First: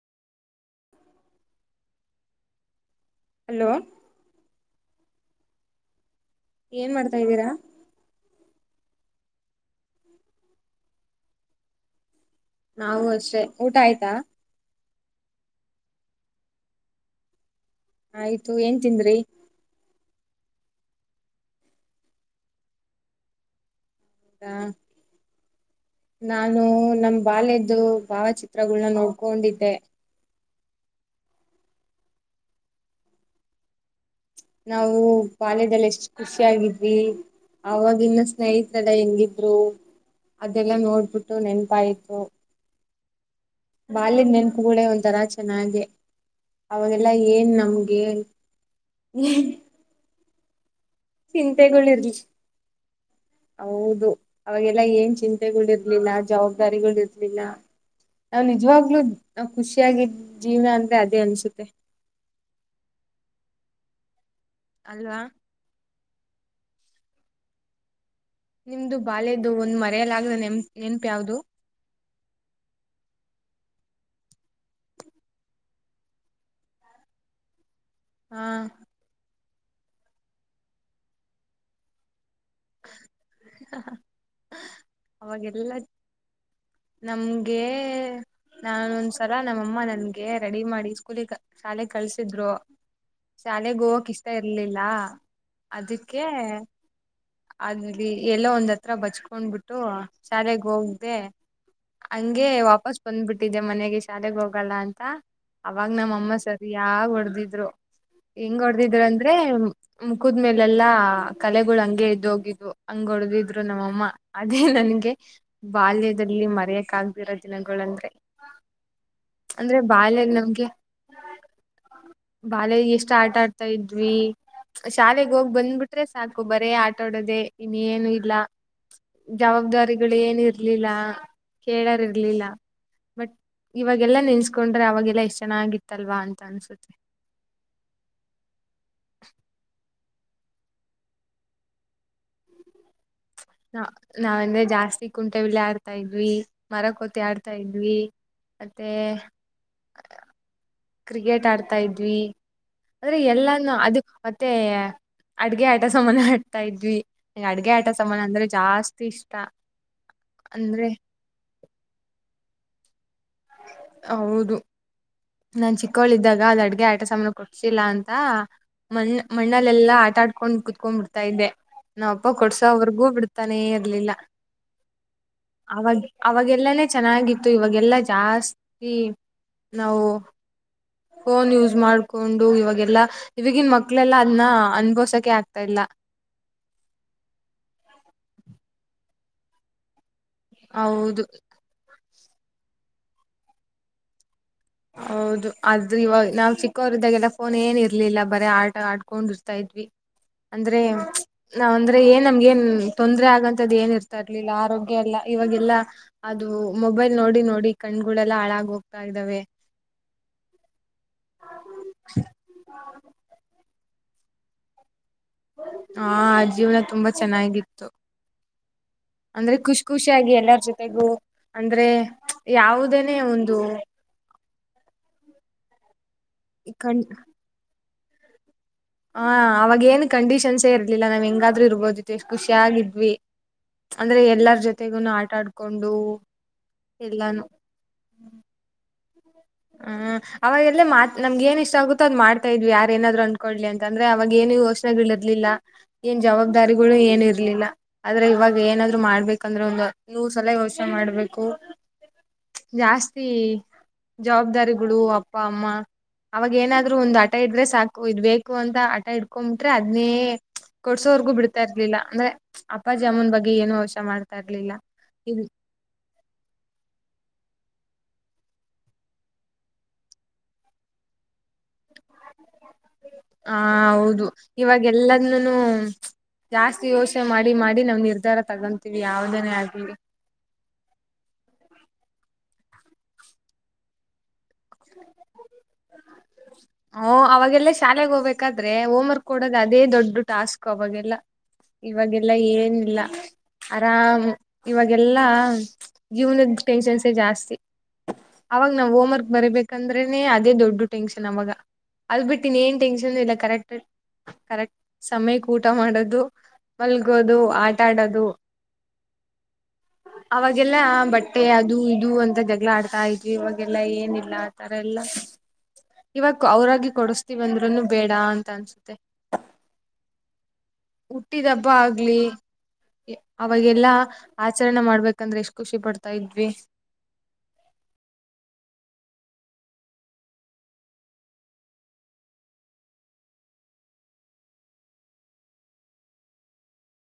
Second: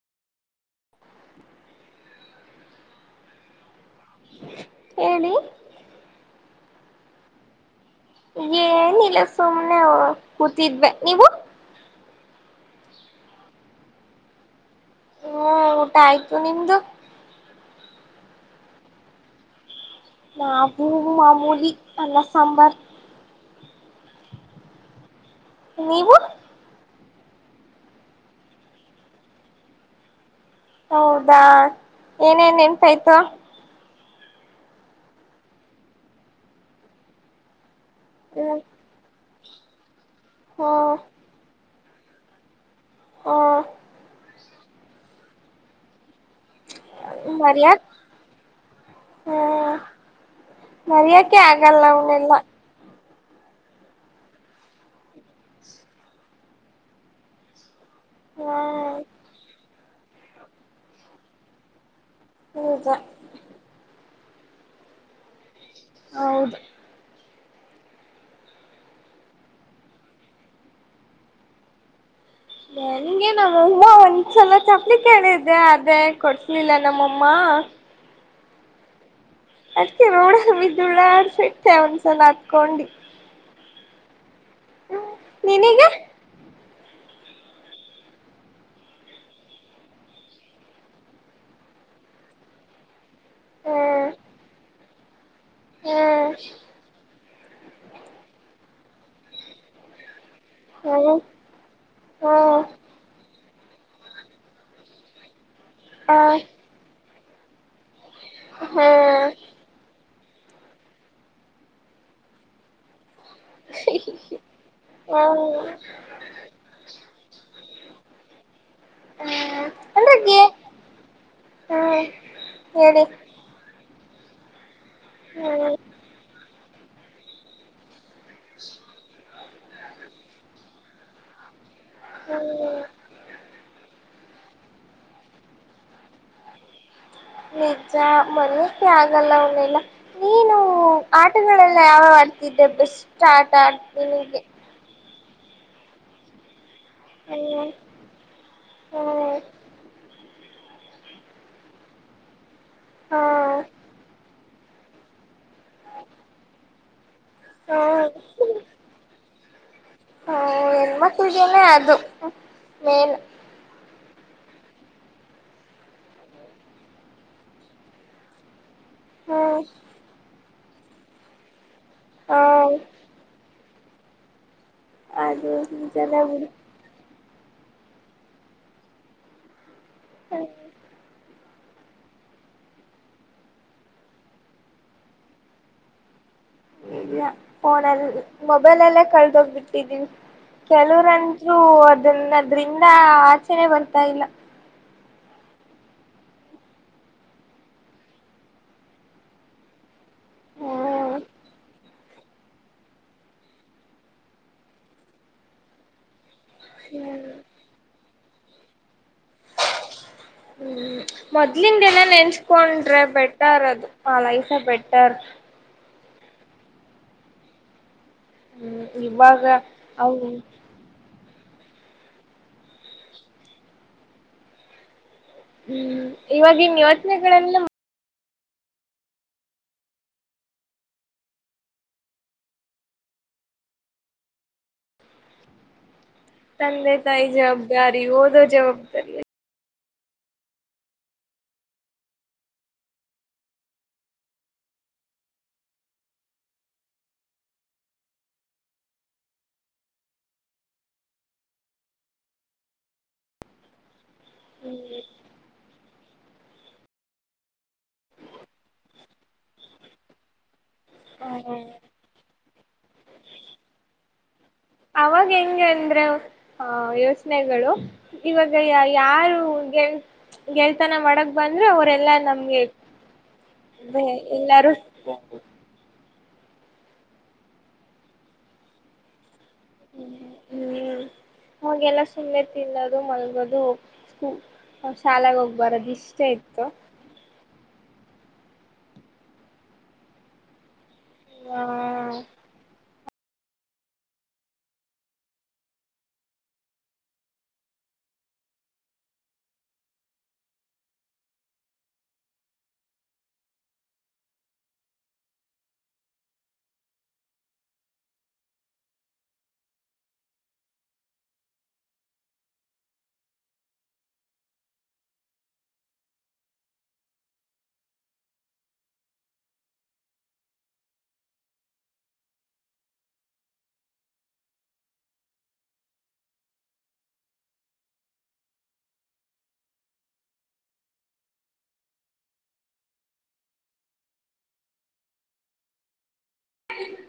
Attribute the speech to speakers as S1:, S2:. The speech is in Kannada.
S1: [inaudible]
S2: ಹಲೋ
S1: ಏನಿ
S2: ಏನ್ ಮಾಡ್ತಾ ಇದ್ದೀರಾ
S1: ಏನ ಇಿಲ್ಲ ಸುಮ್ನೆ ಕೂತಿದ್ವೆ ನೀವು
S2: ನಾವು ಅಷ್ಟೇ ಊಟ ಆಯ್ತಾ..
S1: ಹ್ಮ ಊಟ ಆಯ್ತು ನಿಮ್ದು
S2: ಆಯ್ತು ಏನ್ ತಿಂದ್ರಿ
S1: ನಾವು ಮಾಮೂಲಿ ಅನ್ನ ಸಾಂಬಾರ್
S2: ಹಾ
S1: ನೀವು
S2: ನಾನು ನಮ ಬಾಲ್ಯದ್ದು ಭಾವಚಿತ್ರಗಳನ್ನ ನೋಡ್ಕೊಂಡಿದ್ದೆ
S1: ಹೌದಾ ಏನೇನ್ ನೆಂಪಾಯ್ತು
S2: ನಾವು ಬಾಲ್ಯದಲ್ಲಿ ಎಷ್ಟು ಖುಷಿ ಆಗಿದ್ವಿ ಅವಾಗಿನ್ನ
S1: ಹ್ಮ್
S2: ಸ್ನೇಹಿತಡ ಹೆಂಗಿದ್ರು ಅದೆಲ್ಲ
S1: ಹ್ಮ್
S2: ನೋಡ್ಬಿಟ್ಟು ನೆನಪಾಯ್ತು
S1: ಹಾ
S2: ಬಾಲ್ಯದ ನೆನ್ಪುಗೂ ಒಂಥರಾ ಚೆನ್ನಾಗಿದೆ ಅವಾಗೆಲ್ಲಾ ಏನ್
S1: ಮರ್ಯಾಕ್
S2: ನಮ್ಗೆ
S1: ಹ್ಮ್ ಮರ್ಯಕೆ ಆಗಲ್ಲ
S2: ಚಿಂತೆಗಳಿರ್ಲಿ
S1: ಅವನೆಲ್ಲ
S2: ಹೌದು ಅವಾಗೆಲ್ಲ ಏನ್ ಚಿಂತೆಗಳ ಇರ್ಲಿಲ್ಲ ಜವಾಬ್ದಾರಿಗಳ ಇರ್ಲಿಲ್ಲ ನಾವ್
S1: ಹ್ಮ್
S2: ನಿಜವಾಗ್ಲುೂ ನ ಖುಷಿಯಾಗಿದ ಜೀವನ ಅಂದ್ರೆ ಅದೇ ಅನ್ಸುತ್ತೆ
S1: ಹೌದ
S2: ಅಲ್ವಾ
S1: ಹೌದು
S2: ನಿಮ್ದು ಬಾದದು ಒಂದ್ ಮರೆಯಲ್ಲಗ್ದ ನೆನಪು ಯಾವ್ದದು
S1: ನನ್ಗೆ ನಮ್ಮಮ್ಮ ಒಂದ್ಸಲ ಚಪ್ಲಿ ಕೇಳಿದ್ದೆ ಅದೇ ಕೊಡ್ಸಲಿಲ್ಲ ನಮ್ಮಮ್ಮ [inaudible]
S2: ಹಾ
S1: ಅದ್ಕ್ಕೆ ನೋಡ ದುಡಾ ಆಡ್ಸಿ ಇಟ್ಟೆ ಒಂದಸಲ ಹತ್ಕೊಂಡು
S2: ಅವಾಗೆಲ್ಲ
S1: ನಿನಗೆ
S2: [inaudible] ನಮ್ಗೆ ನಾನೊಂದ್ಸಲ ನಮ್ಮಮ್ಮ ನನ್ಗೆ ರೆಡಿ ಮಾಡಿ ಸ್ಕೂಲಿಗೆ ಶಾಲೆಗೆ ಕಳ್ಸಿದ್ರು ಶಾಲೆಗೆಗೆ ಹೋಗಕ್ ಇಷ್ಟ ಇರ್ಲಿಲ್ಲ ಅದಕ್ಕೆ ಅಲ್ಲಿ ಎಲ್ಲೋ ಒಂದ್ ಹತ್ರ ಬಚ್ಕೊಂಡ್ಬಿಟ್ಟು ಶಾಲೆಗೆ ಹೋಗ್ದೆ ಹಂಗೆ ವಾಪಸ್ ಬಂದ್ಬಿಟ್ಟಿದೆ ಮನೆಗೆ ಶಾಲೆಗೆ ಹೋಗಲ್ಲ ಅಂತ ಅವಾಗ ನಮ್ಮ ಅಮ್ಮ ಸರಿಯಾಗ ಹೊಡೆದಿದ್ರು ಹೆಂಗ್ ಹೊಡೆದಿದ್ರು ಅಂದ್ರೆ ಮುಕುದ್ಮೇಲೆ ಎಲ್ಲಾ ಕಲೆಗಳುಂಗ ಗೆದೋಗಿದ್ದು ಹಂಗ ಹೊಡದಿದ್ರು ನಮ್ಮಮ್ಮ ಅದೇ ನನ್ಗೆ ಬಾಲ್ಯ ದಲ್ಲಿ ಮರೆಯಕ್ ಗದಿರೋ ದಿನಗಳಂದ್ರೆ ಅಂದ್ರೆ ಬಾಯಲ್ಲಿ
S1: ಅಂದ್ರಗೆ
S2: ನಮ್ಗೆ
S1: ಹೇಳಿ
S2: ಬಾಲ್ಯ ಎಷ್ಟು ಆಟ ಆಡ್ ತಾ ಇದ್ವಿ ಶಾಲೆಗ್ ಹೋಗ್ ಬಂದ್ಬಿಟ್ರೆ ಸಾಕು ಬರೇ ಆಟಾಡೋದೆ ಇನ್ನ ಏನು ಜವಾಬ್ದಾರಿಗಳು ಏನ ಇರ್ಲಿಲ್ಲ ಕೇಳಾರ ಇರ್ಲಿಲ್ಲ ಬಟ್ ಇವಾಗೆಲ್ಲಾ ನೆನ್ಸ್ಕೊಂಡ್ರೆ ಅವಾಗೆಲ್ಲಾ ಎಷ್ಟ್ ಚೆನ್ನಾಗಿತ್ತಲ್ವಾ ಅಂತ ಅನ್ಸುತ್ತೆ
S1: ನಿಜಜಾ ಮರಯಕ್ಕೆ ಆಗಲ್ಲ ಅವನಲ್ಲ ನೀನು ಆಟಗಳೆಲ್ಲ ಯಾವ ಆಡ್ತಿದ್ದೆ ಬೆಸ್ಟ್ ಸ್ಟಾರ್
S2: ನಾ ನಾವ ಅಂದ್ರೆ ಜಾಸ್ತಿ ಕುಂಟೆಲ್ಲ ಆಡ್ತಾ ಇದ್ವಿ ಮರ ಕೋತಿ ಆಡ್ತಾ
S1: ಹ್ಮ್
S2: ಇದ್ವಿ ಮತ್ತೆ
S1: ಹ್ಮ್
S2: ಕ್ರಿಕೆಟ್ ಆಡ್ತಾ ಇದ್ವಿ ಆದ್ರೆ
S1: ಹಾ
S2: ಎಲ್ಲಾನ ಅದ ಮತ್ತೆ ಅಡ್ಗೆ ಆಟ ಸಮಾನ ಆಡ್ತಾ ಇದ್ವಿ ಈ ಅಡ್ಗೆ
S1: ಹಾ
S2: ಆಟ ಸಮಾನ ಅಂದ್ರೆ ಜಾಸ್ತಿ ಇಷ್ಟ ಅಂದ್ರೆ
S1: ಪೂಜೆನೇ ಅದು ಮೇನ್
S2: ಹೌದು ನಾನ್ ಚಿಕ್ಕಳಿದ್ದಾಗ ಅದ್ ಅಡ್ಗೆ ಆಟ ಸಾಮಾನ ಕೊಡ್ಸಿಲ್ಲಾ ಅಂತ ಮಣ್ಣ
S1: ಹ್ಮ್
S2: ಮಣ್ಣಲ್ಲಾ ಆಟ ಆಡ್ಕೊಂಡು ಕುತ್ಕೊಂಡ್ ಬಿಡ್ತಾ ಇೆ ನಾವಪ್ಪ ಕೊಡ್ಸೋ
S1: ಹ
S2: ಅವ್ರಗೂ ಬಿಡ್ತಾನೆ ಇರ್ಲಿಲ್ಲ
S1: ಅದು
S2: ಅವಾಗ
S1: ನಿಜಾನೇ ಬಿಡು
S2: ಅವಾಗೆಲ್ಲಾನೇ ಚೆನ್ನಾಗಿತ್ತು ಮತ್ತು ಇವಾಗೆಲ್ಲಾ ಜಾಸ್ತಿ ನಾವು ಫೋನ್ ಯೂಸ್ ಮಾಡ್ಕೊಂಡು ಇವಾಗೆಲ್ಲ ಇಗನ್ ಮಕ್ಳೆಲ್ಲಾ ಅದನ್ನ ಅನ್ಭೋಸಕೆ ಆಗ್ತಾ ಇಲ್ಲ
S1: ಫೋನಲ್ಲಿ ಮೊಬೈಲ್ಲ್ಲೇ ಕಳ್ದೋಗ್ಬಿಟ್ಟಿದೀವಿ
S2: ಹೌದು
S1: ಕೆಲವರಂದ ಅದನ್ನದ್ರಿಂದ ಆಚರಣೆ ಬರ್ತಾ ಇಲ್ಲ
S2: ಹೌದು ಆದ್ರ ಇವಾಗ ನಾವ್ ಚಿಕ್ಕವರ್ದಾಗಲ್ಲ ಫೋನ್ ಏನ್ ಇರ್ಲಿಲ್ಲ ಬರೇ ಆಟ ಆಡ್ಕೊಂಡು ಇ್ತಾ ಇದ್ವಿ ಅಂದ್ರೆ
S1: ಹ್ಮ್
S2: ನಾ ಒಂದು ್ರೆ ಏನ್ ನಮ್ಗೆೇನ್ ತೊಂದರೆ ಆಗಂತದ್ ಏನ್ ಇರ್ತಾ ಇರ್ಲಿಲ್ಲ ಆರೋಗ್ಯ ಎಲ್ಲಾ ಇವಾಗೆಲ್ಲ ಅದು ಮೊಬೈಲ್ ನೋಡಿ ನೋಡಿ ಕಣ್ಗಳೆಲ್ಲ ಹಾಳಾಗ ಹೋಗ್ತಾ ಇದ್ದಾವೆ
S1: ಹ್ಮ್ ಮೊದ್ಲಿಂದೆಲ್ಲ ನೆನ್ಸ್ಕೊಂಡ್ರೆ ಬೆಟರ್ ಅದು ಆ ಲೈಫ ಬೆಟರ್
S2: ಹ ಆ ಜೀವನ ತುಂಬಾ ಚೆನ್ನಾಗಿತ್ತು
S1: ಹ್ಮ್ ಇವಾಗ
S2: ಅಂದ್ರೆ ಖುಷ್
S1: ಅವು
S2: ಖುಷಿಯಾಗಿಿ ಎಲ್ಲಾರ ಜೊತೆಗೂ ಅಂದ್ರೆ ಯಾವುದನೆೇ ಒಂದು
S1: ಹ್ಮ್ ಇವಾಗಿನ್
S2: ಕಣ್
S1: ಯೋಚನೆಗಳೆಲ್ಲ
S2: ಹ ಅವಾಗೇಏನು ಕಂಡೀಷನ್ಸೇ ಇರ್ಲಿಲ್ಲ ನಾವ್ ಹೆಂಗಾದ್ರು ಇರ್ಬೋದಿತ್ತು ಎಷ್ಟ್ ಖುಷಿಯಾಗಿದ್ವಿ ಅಂದ್ರೆ ಎಲ್ಲರ ಜೊತೆಗೂ ಆಟಾಡ್ಕೊಂಡು
S1: ತಂದೆ ತಾಯಿ ಜವಾಬ್ದಾರಿ ಓದೋ ಜವಾಬ್ದಾರಿ
S2: ಹ್ಮ್ ಅವಾಗೆಲ್ಲೇ ಮಾತ್ ನಮ್ಗ ಏನ್ ಇಷ್ಟ ಆಗುತ್ತೋ ಅದು್ ಮಾಡ್ತಾ ಇದ್ವಿ ಯಾರೇನಾದ್ರು ಅನ್ಕಡ್್ಲಿ ಅಂದ್ರೆ ಅವಾಗ ೇನು ಅಷ್ಟ ಪ್ರಶಗಳಿರ್ಲಿಲ್ಲ ಏನ್ ಜವಾಬ್ದಾರಿಗಳು ಏನು ಇರ್ಲಿಲ್ಲ ಆದ್ರೆ ಇವಾಗ ಏನಾದ್ರು ಮಾಡ್ಬೇಕಂದ್ರೆ ಒಂದು ನೂವು ಸಲ ಯೋಚನೆ ಮಾಡ್ಬೇಕು ಜಾಸ್ತಿ ಜವಾಬ್ದಾರಿಗಳು ಅಪ್ಪ ಅಮ್ಮ ಅವಾಗೇಏನಾದ್ರು ಒಂದು ಆಟ ಇಡ್ರೆ ಸಾಕು ಇದ್ ಬೇಕು ಅಂತ ಆಟ ಇಡ್ಕೊಬಿಟ್ರೆ ಅದನೇ ಕೊಡ್ಸೋವರ್ಗೂ ಬಿಡ್ತಾ
S1: ಹ್ಮ್
S2: ಇರ್ಲಿಲ್ಲ ಅಂದ್ರೆ ಅಪ್ಪ ಜಾಮೂನ್ ಬಗ್ಗೆ ಏನು ಅವಶ ಮಾಡ್ತಾ ಇರ್ಲಿಲ್ಲ
S1: ಅವಾಗ
S2: ಇದು
S1: ಹೆಂಗ ಅಂದ್ರೆ ಹಾ ಯೋಚನೆಗಳು ಇವಾಗ ಯಾರುಗೆ ಗೆಳ್ತನ ಮಡಗ ಬಂದ್ರೆ ಅವ್ರಲ್ಲ
S2: ಹ ಹೌದು
S1: ಎಲ್ಲಾರು
S2: ಇವಾಗ ಎಲ್ಲದ ಜಾಸ್ತಿ ಯೋಚನೆ ಮಾಡಿ ಮಾಡಿ ನಮ್ ನಿರ್ಧಾರ ತಗೊಂತೀವಿ ಯಾವ್ದನೇ ಆಗ್ಲಿ
S1: ಹ್ಮ್ ಅವೆಲ್ಲ ಸುಮ್ಮನೆ ತಿನ್ನದು ಮಲ್ಗೋದು ಹೋಗ ಶಾಲೆಗೆ ಹೋಗ್ ಬರದು ಇಷ್ಟ ಇತ್ತು
S2: ಹಓ ಅವಾಗೆಲ್ಲ ಶಾಲೆಗೆ ಹೋಗ್ಬೇಕಾದ್ರೆ ಹೋಮ್ವರ್ಕ್ ಕೊಡೋದು ಅದೇ ದೊಡ್ಡ ಟಾಸ್ಕ್ ಅವಾಗೆಲ್ಲ ಲ್ಲ
S1: ಹ
S2: ಇವಾಗೆಲ್ಲ ಏನಿಲ್ಲ ಆರಾಮ್ ಇವಾಗೆಲ್ಲಾ ಜೀವ್ನದ ಟೆನ್ಷನ್ಸೆ ಜಾಸ್ತಿ ಅವಾಗ ನಾವ್ ಹೋಮ್ವರ್ಕ್ ಬರೀಬೇಕು ಯಾಕಂದ್ರೆನೆ ಅದೇ ದೊಡ್ಡ ಟೆನ್ಷನ್ ಅವಾಗ ಅದು ಬಿಟ್ಟು ಇನ್ ಏನ್ ಟೆನ್ಷನ್ ಇಲ್ಲ ಕರೆಕ್ಟ್ ಕರೆಕ್ಟ್ ಸಮಯ ಊಟ ಮಾಡೋದು ಮಲ್ಗೋದು ಆಟ ಆಡೋದು ಅವಾಗೆಲ್ಲ ಬಟ್ಟೆ ಅದು ಇದು ಅಂತ ಜಗಳ ಆಡ್ತಾ ಇದ್ವಿ ಅವವಾಗೆಲ್ಲ ಏನಿಲ್ಲ ತರ ಎಲ್ಲ ಇವಾಗ ಅವರಾಗಿ ಕೊಡಸ್ತೀವಿಂದ್ನು ಬೇಡ ಅಂತ ಅನ್ಸುತ್ತೆ ಹುಟ್ಟಿದ ಹಬ್ಬ ಆಗ್ಲಿ ಅವಾಗೆಲ್ಲಾ ಆಚರಣೆ ಮಾಡ್ಬೇಕಂದ್ರೆ ಎಷ್ಟ್ ಖುಷಿ ಪಡ್ತಾ ಇದ್ವಿ
S1: ಹ